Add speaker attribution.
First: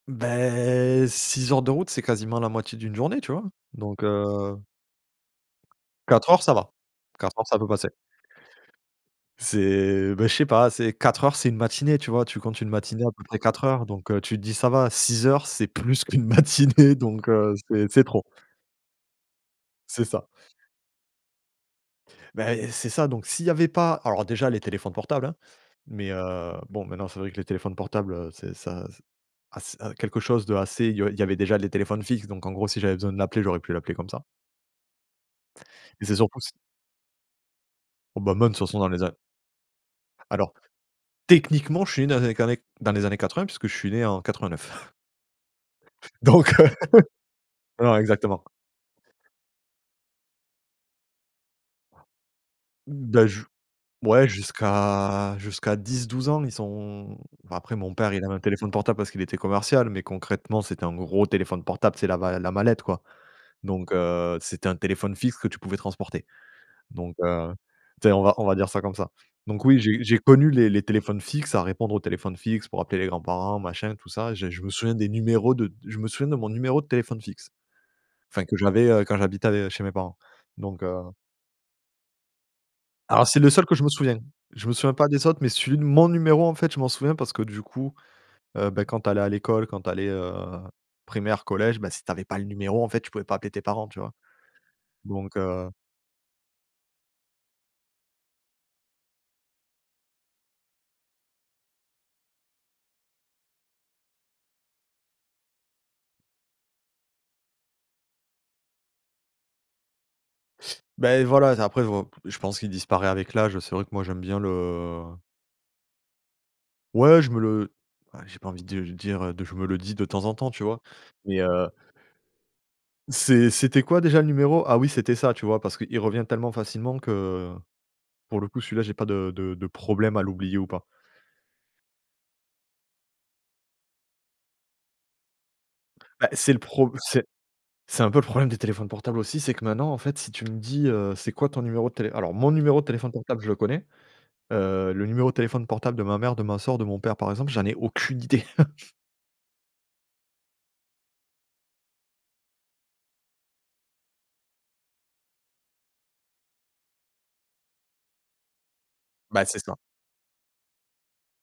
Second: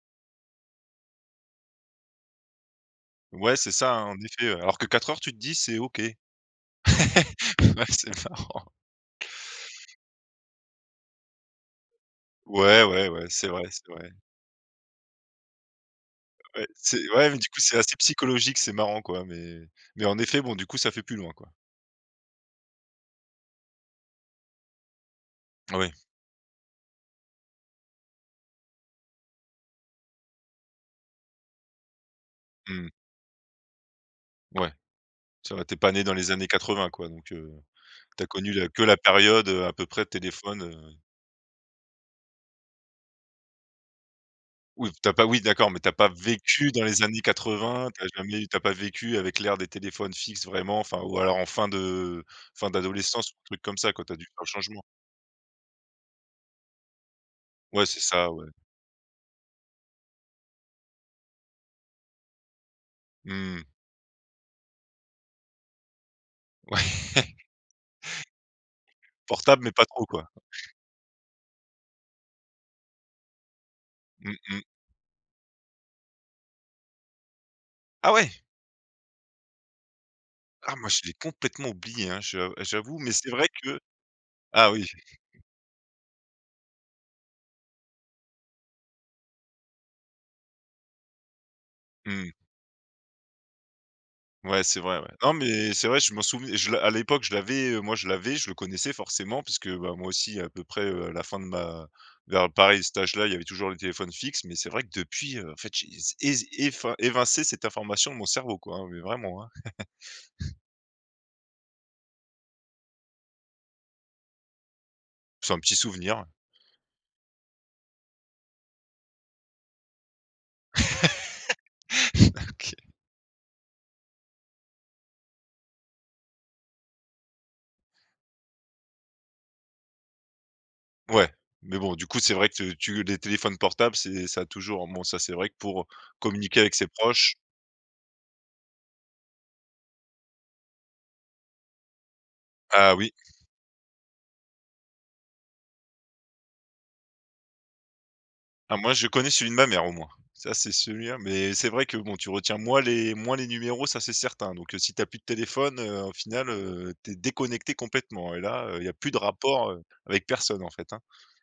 Speaker 1: Beh, 6 heures de route, c'est quasiment la moitié d'une journée, tu vois,
Speaker 2: Ouais, c'est ça,
Speaker 1: donc
Speaker 2: hein, en effet.
Speaker 1: heu
Speaker 2: Alors que 4 heures, tu te dis: «C'est OK»
Speaker 1: 4 heures, ça va, 4 heures, ça peut
Speaker 2: Ouais,
Speaker 1: passer.
Speaker 2: c'est marrant.
Speaker 1: C'est bah, je sais pas, c'est 4 heures, c'est une matinée, tu vois? Tu comptes une
Speaker 2: Ouais,
Speaker 1: matinée
Speaker 2: ouais,
Speaker 1: à peu
Speaker 2: ouais,
Speaker 1: près
Speaker 2: c'est
Speaker 1: 4
Speaker 2: vrai
Speaker 1: heures,
Speaker 2: c'est vrai.
Speaker 1: donc heu, tu te dis: «Ça va», 6 heures, c'est plus qu'une
Speaker 2: Ouais,
Speaker 1: matinée,
Speaker 2: c'est
Speaker 1: donc
Speaker 2: ouais. Mais du
Speaker 1: heu,
Speaker 2: coup, c'est
Speaker 1: c'est
Speaker 2: assez
Speaker 1: c'est trop.
Speaker 2: psychologique, c'est marrant, quoi. Mais,
Speaker 1: C'est
Speaker 2: mais en
Speaker 1: ça.
Speaker 2: effet, bon du coup, ça fait plus loin, quoi.
Speaker 1: Beh, et c'est ça, donc, s'il y avait pas alors déjà, les téléphones portables, hein,
Speaker 2: Ah oui.
Speaker 1: mais heu, bon, maintenant, c'est vrai que les téléphones portables, heu, c'est ça ass quelque chose de assez, heu il y avait déjà les téléphones fixes, donc, en gros, si
Speaker 2: Mmh.
Speaker 1: j'avais besoin de l'appeler j'aurais pu l'appeler comme ça
Speaker 2: Ouais. Ça va, tu es pas né
Speaker 1: et
Speaker 2: dans
Speaker 1: c'est
Speaker 2: les
Speaker 1: surtout
Speaker 2: années
Speaker 1: si
Speaker 2: 80 quoi, donc heu,
Speaker 1: Oh,
Speaker 2: tu as
Speaker 1: ben, même,
Speaker 2: connu
Speaker 1: de toute
Speaker 2: la
Speaker 1: façon
Speaker 2: que
Speaker 1: dans
Speaker 2: la
Speaker 1: les a
Speaker 2: période, heu, à peu près
Speaker 1: Alors,
Speaker 2: téléphone, heu
Speaker 1: techniquement, je suis né dans les années qané dans les années 80, puisque je suis né en 89.
Speaker 2: Oui, tu as pas oui, d'accord, mais tu as pas
Speaker 1: Donc heu.
Speaker 2: vécu dans les années 80.
Speaker 1: Non,
Speaker 2: Tu as
Speaker 1: exactement.
Speaker 2: jamais tu as pas vécu avec l'ère des téléphones fixes vraiment, enfin, ou alors en fin de fin
Speaker 1: Ben,
Speaker 2: d'adolescence ou
Speaker 1: j
Speaker 2: truc comme ça, quoi. Tu as dû
Speaker 1: ouais,
Speaker 2: faire le
Speaker 1: jusqu'
Speaker 2: changement.
Speaker 1: à jusqu'à jusqu'à 10-12 ans, ils sont bah, après,
Speaker 2: Ouais,
Speaker 1: mon
Speaker 2: c'est
Speaker 1: père il
Speaker 2: ça,
Speaker 1: avait un
Speaker 2: ouais.
Speaker 1: téléphone portable, parce qu'il était commercial, mais concrètement c'était un gros téléphone portable, tu sais, la va la mallette, quoi,
Speaker 2: Mmh mh.
Speaker 1: donc heu c'était un téléphone fixe que tu pouvais transporter, donc
Speaker 2: Ouais.
Speaker 1: heu, tu sais, on va on va dire ça comme ça,
Speaker 2: Portable,
Speaker 1: donc
Speaker 2: mais
Speaker 1: oui,
Speaker 2: pas
Speaker 1: j'ai
Speaker 2: trop,
Speaker 1: j'ai
Speaker 2: quoi!
Speaker 1: connu les les téléphones fixes, à répondre aux téléphones fixes pour appeler les grands-parents, machin, tout ça.
Speaker 2: Mmh
Speaker 1: J'ai je
Speaker 2: mh.
Speaker 1: me souviens des numéros de je me souviens de mon numéro de téléphone fixe,
Speaker 2: Ah ouais!
Speaker 1: enfin, que j'avais, heu, quand j'habitais av chez mes parents,
Speaker 2: Ah
Speaker 1: donc
Speaker 2: moi je
Speaker 1: heu
Speaker 2: l'ai complètement oublié, hein. Je j'avoue. Mais
Speaker 1: Alors,
Speaker 2: c'est
Speaker 1: c'est
Speaker 2: vrai
Speaker 1: le seul que
Speaker 2: que
Speaker 1: je me souviens. Je
Speaker 2: ah
Speaker 1: me
Speaker 2: oui.
Speaker 1: souviens pas des autres, mais celui de mon numéro, en fait, je m'en souviens parce que du coup, heu, bah, quand tu allais à l'école, quand tu allais, heu, primaire, collège, bah, si tu avais
Speaker 2: Mmh.
Speaker 1: pas le numéro, en fait, tu pouvais pas appeler tes parents, tu vois?
Speaker 2: Ouais, c'est vrai, ouais. Non,
Speaker 1: Donc heu
Speaker 2: mais c'est vrai, je m'en souv je à l'époque, je l'avais, heu, moi, je l'avais, je le connaissais forcément puisque, bah, moi aussi à peu près, heu, à la fin de ma vers pareil à cet âge-là, il y avait toujours les téléphones fixes. Mais c'est vrai que depuis, heu, en fait, j'ai ez effin évincé cette information de mon cerveau quoi, hein, mais vraiment, hein
Speaker 1: Beh, voilà. Après, heu, v je pense qu'il disparaît avec l'âge. C'est vrai que moi, j'aime bien le
Speaker 2: C'est un petit souvenir.
Speaker 1: Ouais, je me le j'ai pas envie du de dire de je me le dis de temps en temps, tu vois, mais heu
Speaker 2: OK.
Speaker 1: C'est c'était quoi déjà le numéro? Ah oui, c'était ça, tu vois, parce qu'il revient tellement facilement que, pour le coup, celui-là, j'ai pas de de de problème à l'oublier ou pas.
Speaker 2: Ouais. Mais bon, du coup, c'est vrai que tu les téléphones portables c'est ça a toujours, bon, ça c'est vrai que pour
Speaker 1: Bah, c'est le
Speaker 2: communiquer avec ses
Speaker 1: pro c'est
Speaker 2: proches
Speaker 1: c'est un peu le problème des téléphones portables aussi. C'est que maintenant, en fait, si tu me dis, heu: «C'est quoi ton numéro de télé»? Alors, mon numéro de
Speaker 2: Ah oui.
Speaker 1: téléphone portable, je le connais, heu, le numéro de téléphone portable de ma mère, de ma sœur, de mon père par exemple, j'en ai aucune idée.
Speaker 2: Ah, moi, je connais celui de ma mère au moins. Ça c'est celui-là, mais c'est vrai que, bon, tu retiens moins les moins les numéros, ça c'est certain, donc heu, si tu as plus de téléphone, heu, au final, heu, tu es déconnecté complètement et là, heu, il y a plus de
Speaker 1: Bah, c'est
Speaker 2: rapport,
Speaker 1: ça.
Speaker 2: heu, avec personne, en fait, hein.